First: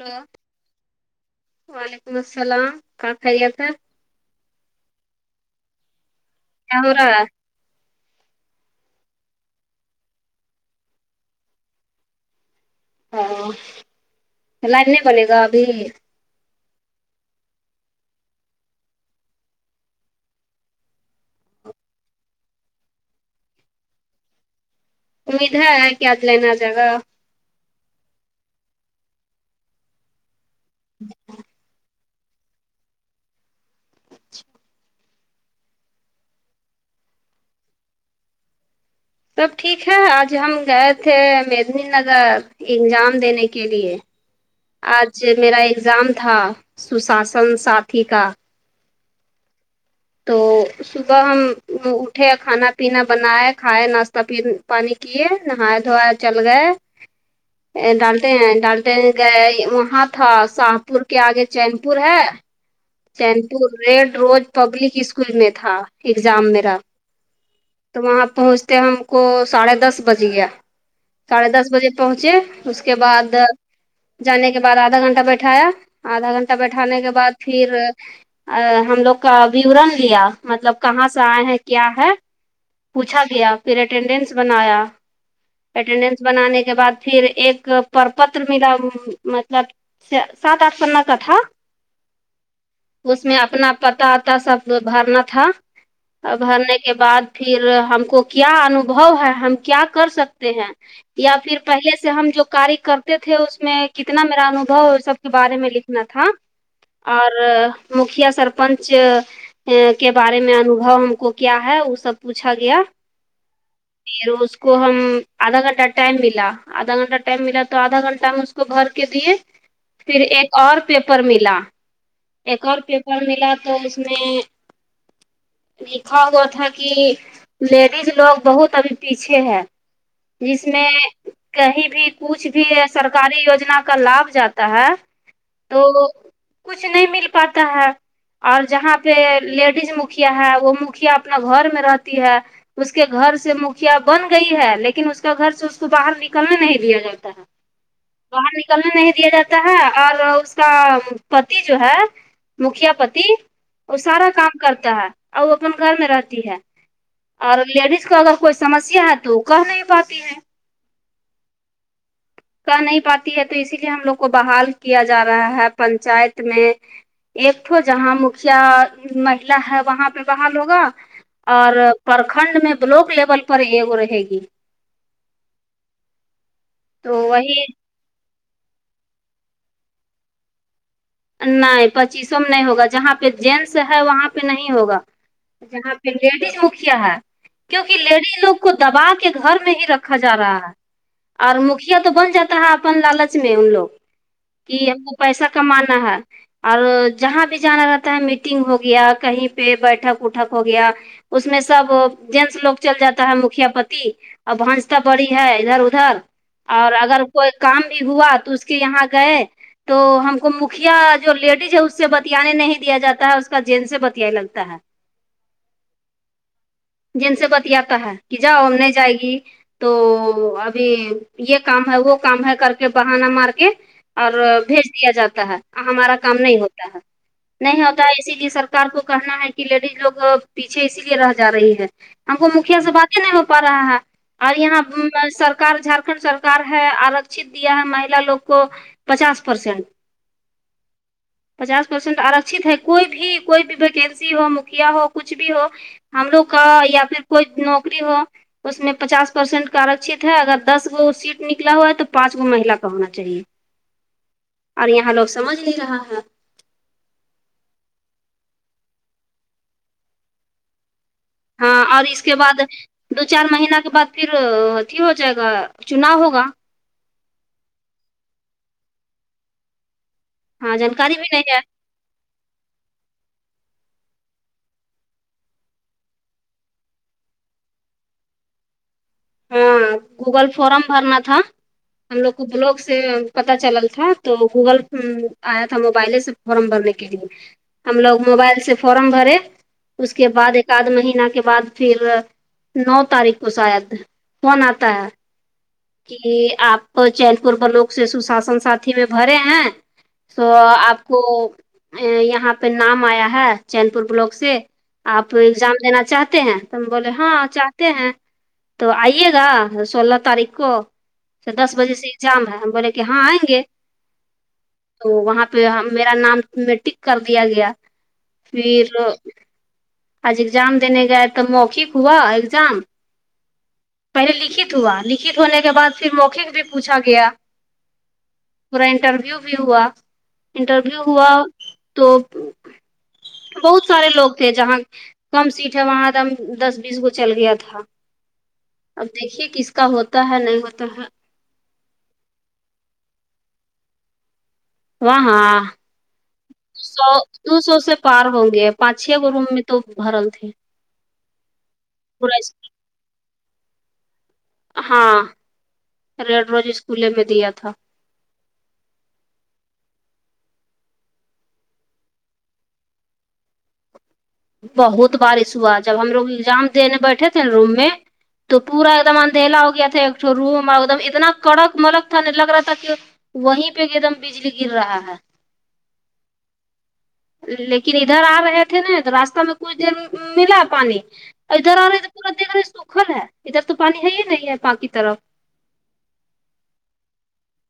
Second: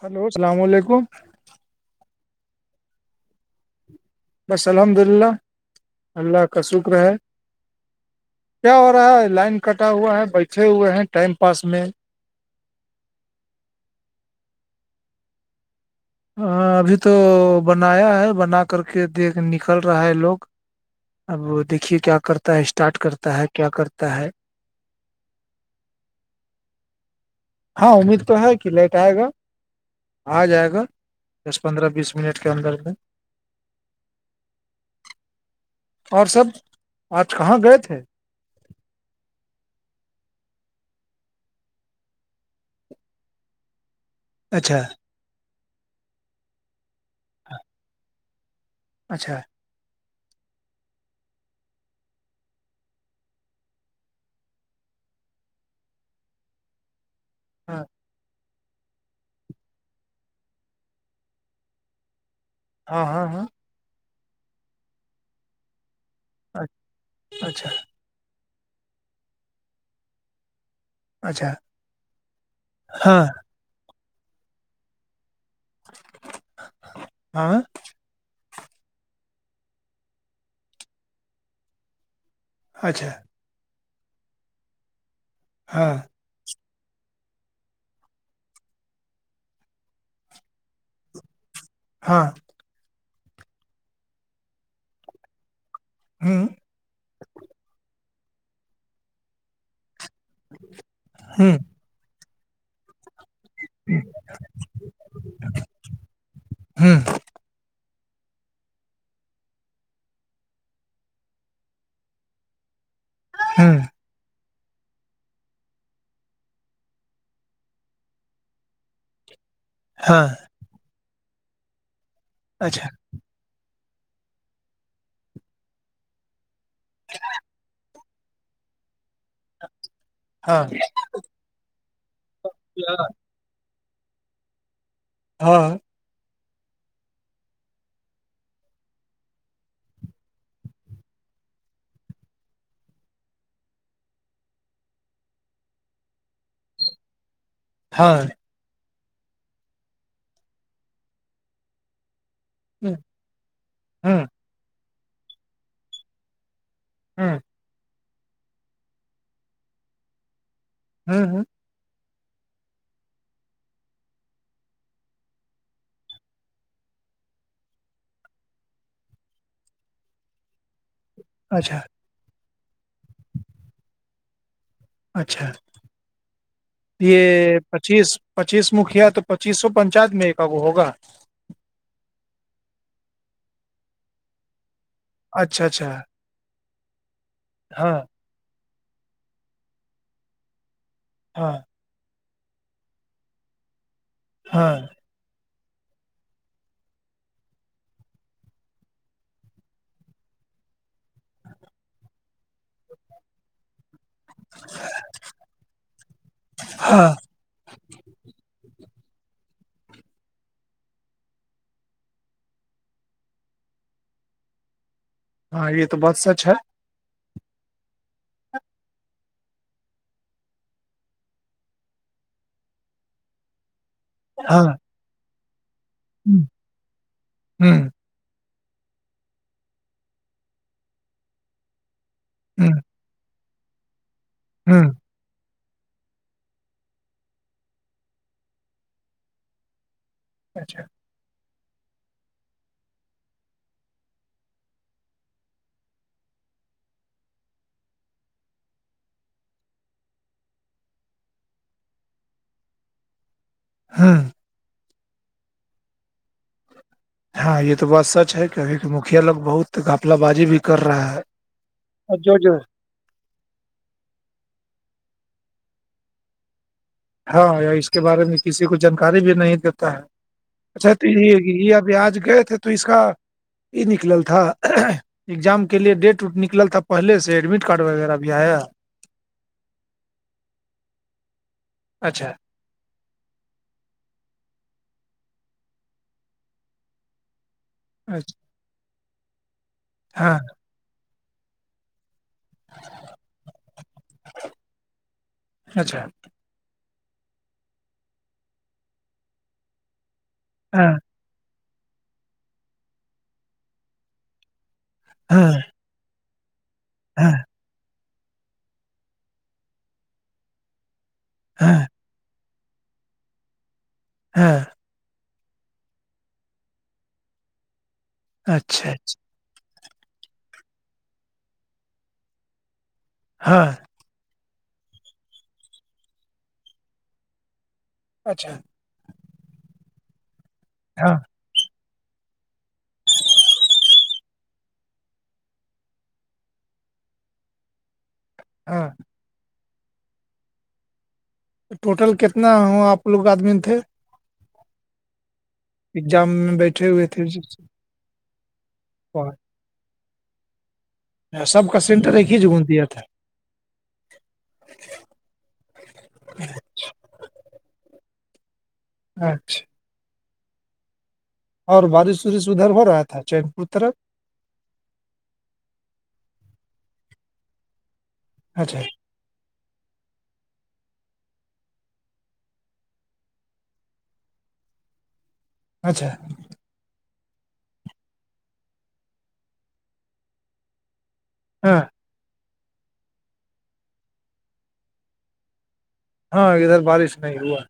hello السلام علیکم وعلیکم السلام کا خیریت ہے بس الحمد للہ اللہ کا کیا ہو شکر رہا ہے کیا ہو رہا ہے لائن کٹا ہوا ہے بیٹھے ہوئے ہیں ٹائم پاس میں [inaudible] ہاں لائن نہیں بولے گا ابھی ہاں ابھی تو بنایا ہے بنا کر کے دیکھ نکل رہا ہے لوگ اب دیکھیے کیا کرتا ہے اسٹارٹ کرتا ہے کیا کرتا ہے امید ہے ہے کہ آج لین آ جائے گا ہاں امید تو ہے کہ لیٹ آئے گا آ جائے گا دس پندرہ بیس منٹ کے اندر [unintelligible] اور سب آج کہاں گئے تھے سب ٹھیک ہے آج ہم گئے تھے مدنی نگر ایگزام دینے کے لیے اچھا آج میرا ایگزام تھا سساسن ساتھی کا اچھا تو صبح ہم اٹھے کھانا پینا بنائے کھائے ناشتہ پ پانی کیے نہایا دھویا چل گئے ہاں ڈالتے ہیں ڈال گئے وہاں تھا شاہ پور کے آگے چین پور ہے ہاں ہاں چین ہاں پور ریڈ روز پبلک اسکول میں تھا ایگزام میرا اچھا تو وہاں پہنچتے ہم کو ساڑھے دس بج گیا ساڑھے اچھا دس بجے پہنچے اس کے ہاں بعد جانے کے بعد آدھا گھنٹہ بیٹھایا آدھا گھنٹہ بیٹھانے کے بعد ہاں پھر ہم لوگ کا وورورن لیا مطلب کہاں سے آئے ہیں کیا ہے اچھا پوچھا گیا پھر اٹینڈینس بنایا ہاں اٹینڈنس بنانے کے بعد پھر ایک پر پتر ملا مطلب سات آٹھ پنا کا تھا ہاں اس میں اپنا پتاوتا سب بھرنا تھا ہ بھرنے کے بعد پھر ہم کو کیا انوبھو ہے ہم کیا کر سکتے ہیں یا ہ پھر پہلے سے ہم جو کار کرتے تھے اس میں کتنا میرا انوبھو اس سب کے بارے میں لکھنا تھا ہ اور مکھیا سرپنچ کے بارے میں انوبھو ہم کو کیا ہے وہ سب پوچھا گیا ہمم پھر اس کو ہم آدھا گھنٹہ ٹائم ملا آدھا گھنٹہ ٹائم ملا تو آدھا گھنٹہ ہم اس کو بھر کے دیے پھر ہاں ایک اور پیپر ملا ایک اور اچھا پیپر ملا تو تو اس میں لکھا ہوا تھا کہ لیڈیز لوگ بہت ابھی پیچھے ہے ہاں جس میں کہیں بھی کچھ بھی سرکاری یوجنا کا لابھ جاتا ہے ہاں تو کچھ نہیں مل پاتا ہے اور جہاں پہ لیڈیز مکھیا ہے وہ مکھیا اپنا گھر میں رہتی ہے اس کے گھر سے مکھیا بن گئی ہے لیکن اس کا گھر سے اس کو باہر نکلنے نہیں دیا جاتا تا ہے ہاں باہر نکلنے نہیں دیا جاتا ہے اور اس کا پتی جو ہے مکھیا ہوں پتی وہ ہوں سارا کام کرتا ہے اور وہ اپن گھر میں رہتی ہے ہاں اور لیڈیز کا اگر کوئی سمسیا ہے تو وہ کہہ نہیں پاتی ہے ہمم ہمم کہہ نہیں پاتی ہے تو اسی لیے ہم لوگ کو بحال کیا جا رہا ہے پنچایت میں ایک تو جہاں مکھیا مہیلا ہے وہاں پہ بحال ہوگا اور اچھا پرکھنڈ میں بلاک لیول پر یہ وہ رہے گی اچھا تو یہ وہی پچیس پچیس مکھیا تو پچیس سو پنچایت میں ایک وہ ہوگا نہیں پچیسوں میں نہیں ہوگا جہاں پہ جینٹس ہے وہاں پہ نہیں ہوگا اچھا اچھا جہاں پہ لیڈیز مکھیا ہے کیوںکہ ہاں لیڈیز لوگ کو دبا کے گھر میں ہی رکھا جا رہا ہے ہاں اور مکھیا تو بن جاتا ہے اپن لالچ میں ان لوگ ہاں کہ ہم پیسہ کمانا ہے اور جہاں بھی جانا رہتا ہے میٹنگ ہو گیا کہیں پہ بیٹھک وٹھک ہو گیا اس میں سب جینس لوگ چل جاتا ہے مکھیا پتی اور ونس تو بڑی ہے ادھر ادھر اور ہاں اگر کوئی کام بھی ہوا تو اس کے یہاں گئے تو ہم کو مکھیا جو لیڈیز ہے اس سے بتیانے نہیں دیا جاتا ہے اس کا جین سے بتیا لگتا ہے ہاں یہ تو بہت سچ ہے جن سے بتیاتا ہے کہ جاؤ ہم نہیں جائے گی تو ابھی یہ کام ہے وہ کام ہے کر کے بہانا مار کے اور ہاں بھیج دیا جاتا ہے ہمارا کام ہوں نہیں ہوتا ہے نہیں ہوں ہوتا اسی لیے سرکار کو کہنا ہے کہ لیڈیز لوگ پیچھے اسی لیے رہ جا رہی ہے ہم کو ہوں مکھیا سے بات نہیں ہو پا رہا ہے اور یہاں ہوں سرک جھارکھنڈ سرار ہے آرکت دیا ہے مہیلا لوگ کو پچاس پرسینٹ اچھا پچاس پرسینٹ آرکھت ہے کوئی بھی کوئی بھی ویکنسی ہو مکھیا ہو کچھ بھی ہو ہم لوگ کا یا پھر کوئی نوکری ہو اس میں پچاس پرسینٹ کا آرکت ہے اگر دس گو سیٹ نکلا ہوا ہے تو پانچ گو مہیلا کا ہونا چاہیے ہاں اور یہاں لوگ سمجھ نہیں رہا ہے ہاں یہ تو بات سچ ہے کہ ابھی کے مکھیا لوگ بہت گافلہ بازی بھی کر رہا ہے ہاں اور اس کے جو جو بعد دو چار مہینہ کے بعد پھر اھی ہو جائے گا چنا ہوگا ہاں اس کے بارے میں کسی کو جانکاری بھی نہیں دیتا ہے ہاں اچھا تو جانکاری بھی یہ نہیں ہے یہ آج گئے تھے تو اس کا یہ نکلل تھا اگزام کے لیے ڈیٹ وٹ نکل تھا پہلے سے ایڈمٹ کارڈ وغیرہ بھی آیا ہاں گوگل فورم بھرنا تھا ہم اچھا لوگ کو بلاگ سے پتا چلل تھا تو گوگل آیا تھا موبائلے سے فارم بھرنے کے لیے ہم لوگ اچھا موبائل سے فارم بھرے اس کے ہاں بعد ایک آدھ مہینہ کے بعد پھر نو تاریخ کو شاید فن آتا ہے اچھا کہ آپ چین پور پر لوگ سے سشاسن ساتھی میں بھرے ہیں تو ہاں آپ کو یہاں پہ نام آیا ہے چین پور بلاک سے آپ ہاں ایگزام دینا چاہتے ہیں بولے ہاں ہیں تو آئیے گا سولہ تاریخ کو دس ہاں بجے سے جام ہے ہم بولے کہ ہاں آئیں گے ہاں تو وہاں پہ میرا نام میں ٹک کر دیا گیا پھر اچھا اچھا آج ایگزام دینے گئے تو موخک ہوا ایگزام ہاں پہلے لکھت ہوا لکھت ہونے کے بعد پھر موخک بھی پوچھا گیا اچھا میرا انٹرویو بھی ہوا انٹرویو ہاں ہوا تو بہت سارے لوگ تھے جہاں کم سیٹ ہے وہاں دم دس بیس گ چل گیا تھا ہاں اب دیکھیے کس کا ہوتا ہے نہیں ہوتا ہے تو ٹوٹل کتنا ہوا آپ لوگ آدمی تھے وہ ہاں ایگزام میں بیٹھے ہوئے سو تھے دو سو سے پار ہوں گے پانچ چھ کو روم میں تو بھرل تھی سب کا سینٹر ایک ہی جگون دیا تھا ہاں ریڈ روز اسکولے میں دیا تھا اچھا اور بارش وارش ادھر ہو رہا تھا چین پور طرف بہت بارش ہوا جب ہم لوگ ایگزام دینے بیٹھے تھے نا روم میں تو اچھا پورا ایک دم ڈھیلا ہو گیا تھا ایک روم ایک دم اتنا کڑک ملک تھا نہیں لگ رہا تھا کہ وہیں پہ ایک ایک دم بجلی گر رہا ہے اچھا لیکن ادھر آ رہے تھے نا تو راستہ میں کچھ دیر ملا پانی ادھر ہاں آ رہے تورت دیکھ رہے سوکھل ہے ادھر تو پانی ہے ہی نہیں ہے پا کی طرف ہاں ادھر بارش نہیں ہوا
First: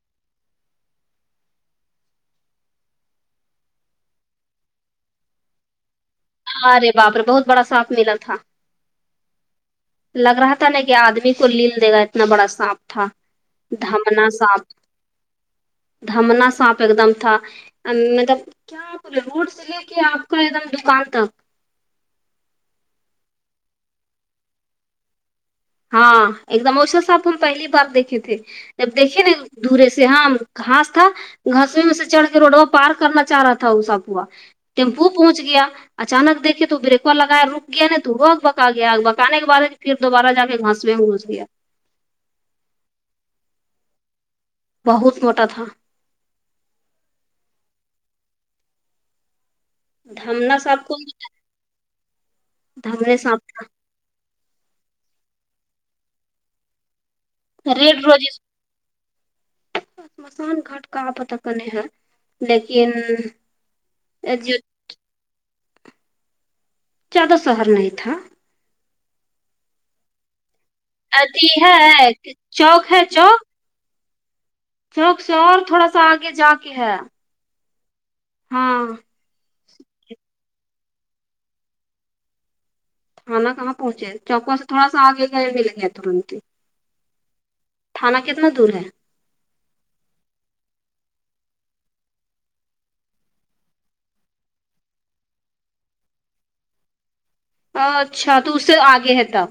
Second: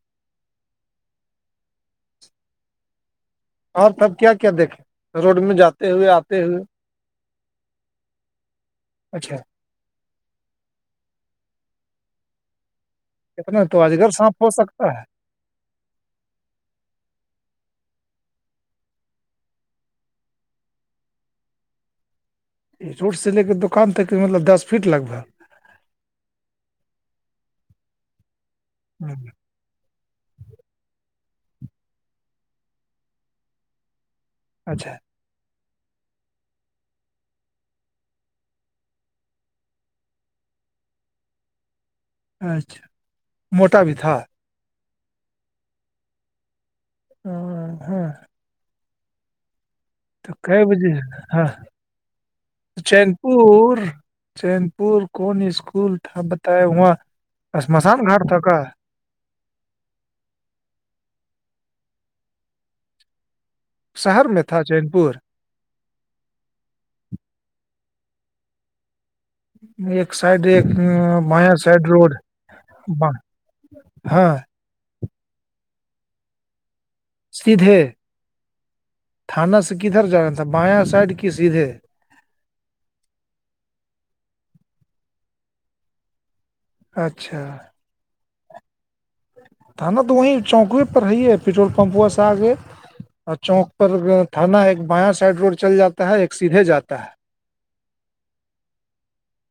اور تب کیا کیا دیکھے روڈ میں جاتے ہوئے آتے ہوئے ارے بابرے بہت بڑا سات ملا تھا اچھا لگ رہا تھا نا کہ آدمی کو لل دے گا اتنا بڑا سانپ تھا کتنا تو اجگر دھامنا سانپ ہو صانپ سکتا دھمنا سانپ ایک دم تھا مطلب روڈ سے لے کے آپ کا ایک دم دکان تک روڈ سے لے کے دکان تک مطلب دس فٹ لگ بھگ ہاں ایک دم اوسان سانپ ہم پہلی بار دیکھے تھے جب ہوں، دیکے نا دورے سے ہاں کہاس تھا گسوے میں سے چڑھ کے روڈوا پار کرنا چاہ رہا تھا اسا پوا اچھا ٹیمپو پہنچ گیا اچانک دیکھے تو بریکر لگایا رک گیا ن تو وہ اگ بکا گیا آگ بکان کےعد پھر دوبارہ جا کے گھاس میں گھس گیا اچھا موٹا بھی تھا بہت موٹا تھا ہاں تو دھمنا کئے سانپ بجے کو ہاں چین دھمنے سانپ پور چین پور کون اسکول تھا بتیا وہاں شمشان گھاٹ تھا کا شمشان گاٹ کا آپت کانے ہے لیکن شہر میں تھا جو چین پور زیادہ شہر نہیں تھا ایک سائڈ ایک اھی بایاں سائڈ روڈ ہے چوک ہاں شوک سے اور تھوڑا سا آگے جا کے ہے سیدھے ہاں تھانہ سے کدھر جانا تھا باائیاں سائڈ کی سیدھے تھانا کہاں پہنچے چوکوا سے تھوڑا سا آگے مل گیا ترنت ہی اچھا تھانا کتنا دور ہے تھا نا تو وہیں چوکوے پر ہی ہے پٹرول پمپوا سے آ گئے اور چوک پر تھانا ایک بیاں سائڈ روڈ چل جاتا ہے ایک سیدھے جاتا ہے اچھا تو اس سے آگے ہے تب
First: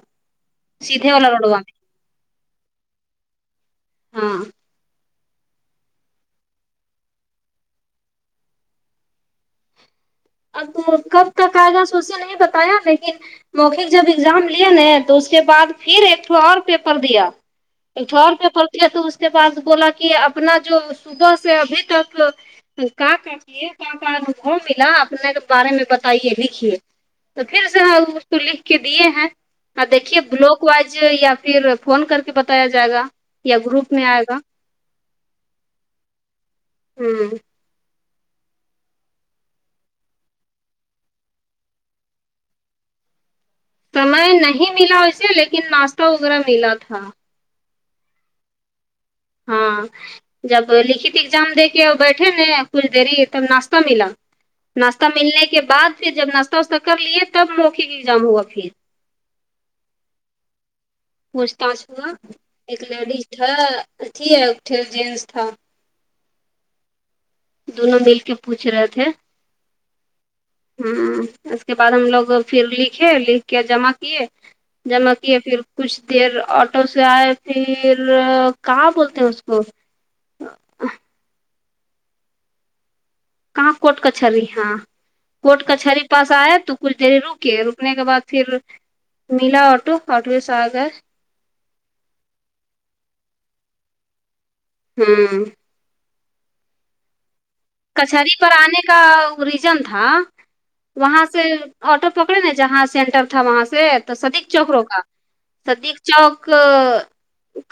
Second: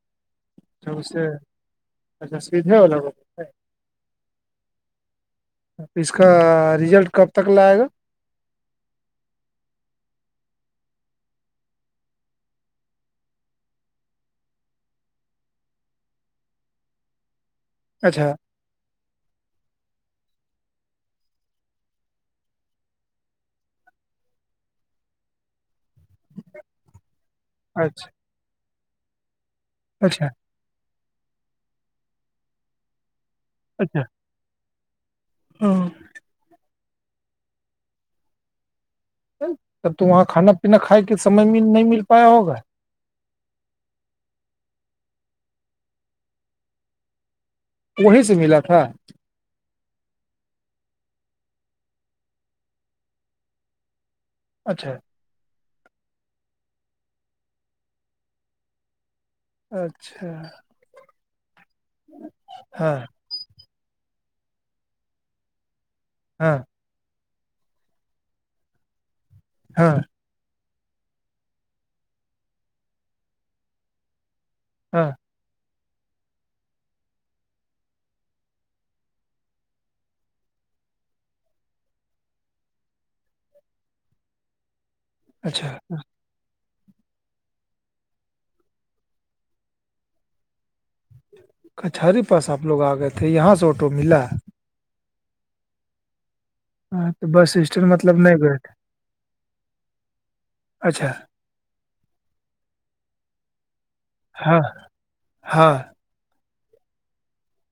اچا اس سیدھے سے والا روڈوا اچا سد ہے وہ لوگ ہاں تو اس کا ریزلٹ کب تک لائے گا اب تو کب تک آئے گا سوے نہیں بتایا لیکن موخک جب ایگزام لیا ن تو اس کے بعد پھر ایک تھوا اور پیپر دیا اچھا اٹھور پہ پڑھتی ہے تو اس کے باس بولا کہ اپنا جو صبح سے ابھی تک [inaudible] نے کے بارے میں بتائیے لکھیے تو پھر سے اچھا اس کو لکھ کے دیے ہیں دیکھیے اچھا بلاک وائز یا پھر فون کر کے بتایا جائے گا یا گروپ میں آئے گا ہو ہاں ب تو وہاں کھانا پینا کھائے کے سمے میں نہیں مل پایا ہوگا سمے نہیں ملا اسے لیکن ناشتہ وغیرہ ملا تھا وہیں سے ملا تھا ہاں جب لکھت اگزام دے کے بیٹھے ن کچھ دری تب ناشتہ ملا اچھا ناشتہ ملنے کے بعد پھر جب ناشتہ واشہ کر لیے تب موکے ایگزام ہوا پھر اچھا پوچھتااچھ ہوا ایک ہاں لیڈیز تھا ا تھی ہے ا جینس تھا ہاں دونوں مل کے پوچھ رہے تھے ہاں ہوں اس کے بعد ہم لوگ پھر لکھے لکھ کے جمع کیے ہاں جمع کیے پھر کچھ دیر آٹو سے آئے پھر کہاں بولتے ہیں اس کو کہاں کوٹ کچہری ہاں کوٹ اچھا کچہری پاس [unintelligible] شاید تو کچھ دیر رکے رکنے کے بعد پھر ملا آٹو آٹو سے آ گئے کچہری پاس آپ لوگ آ گئے تھے یہاں سے آٹو ملا ہاں ہاں تو بس اسٹینڈ مطلب کچہری نہیں پر گئے تھے آنے کا ریجن تھا اچھا وہاں سے آٹو پکڑے نا جہاں سینٹر تھا وہاں سے تو سدیق ہاں چوکروں کا ہاں سدق چوک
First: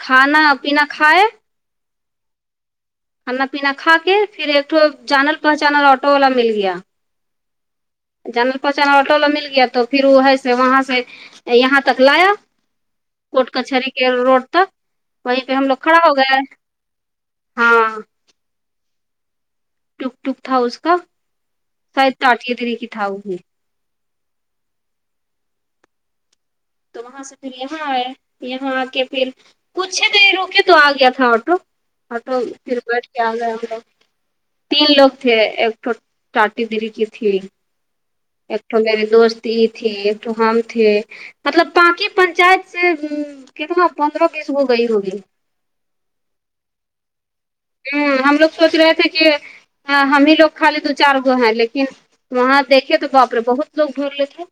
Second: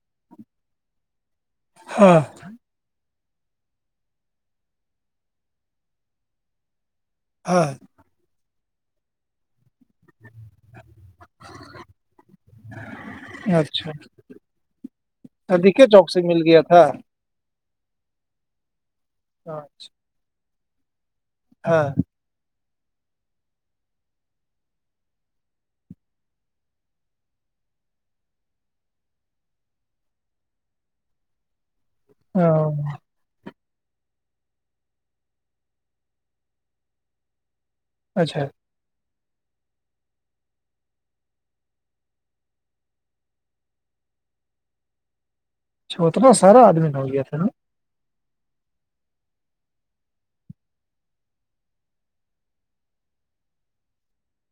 کھانا پنا کھائے ہاں کھانا پینا کھا کے پھر ایکٹھ جانل پہچانل آٹو والا مل گیا ہاں جانل پہچانا آٹو ل مل گیا تو پھر وہ ہے سے وہاں سے یہاں تک لایا کوٹ اچھا کچہری کے روڈ تک وہیں پہ ہم ندی لوگ کے کھڑا چوک ہو سے گیا مل تھا ہاں ااںچھا ٹک ٹک تھا اس کا ہاں شاید تٹے تے کی تھا وہ ہے تو وہاں سے پھر یہاں آئے یہاں آ کے پھر کچھ ہی دیر رکے تو آ گیا تھا آٹو آٹو پھر ب کیا گئے ہم لوگ تین لوگ تھے ایک تو ٹاٹی دری کی تھی اچھا ایکٹو میے دوست یہ تھی ایکٹو ہم تھے مطلب پاناکی پنچایت سے کتنا پندرہ بیس ہو گئی ہوگی [unintelligible] اتنا سارا آدمی ن نہ ہو گیا تھا نا ہ ہم لوگ سوچ رہے تھے کہ ہم ہی لوگ خالی دو چار گو ہیں لیکن وہاں دیکھے تو باپرے بہت لوگ گول لیے تھے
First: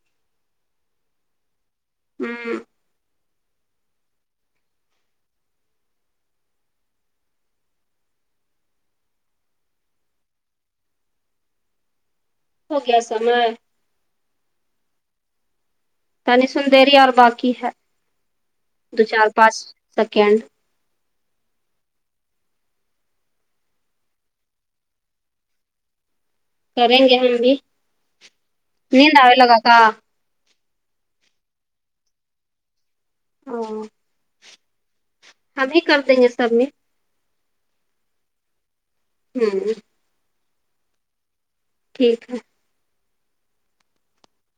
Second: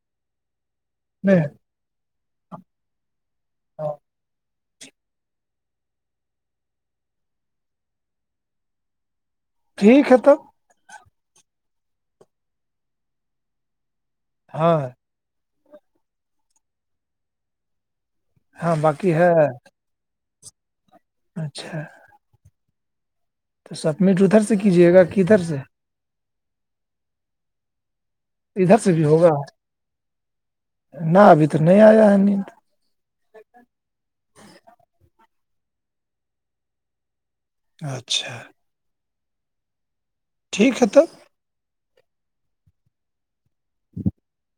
ہوں ہوں ہاں [inaudible] ٹھیک ہے تب ہو گیا سمے ہاں تنی سندیری اور باقی ہے ہاں دو باقی چار ہے پانچ سکینڈ [unintelligible] اچھا تو سبمٹ ادھر سے کیجیے گا کدھر سے کریں گے ہم بھی ادھر سے بھی نیند آ ہوگا لگا کا نہ ابھی تو نہیں آیا ہے نیند [inaudible] ہم ہی کر دیں گے سب میں اچھا ہوں ٹھیک ہے توب [unintelligible] ٹھیک ہے [inaudible]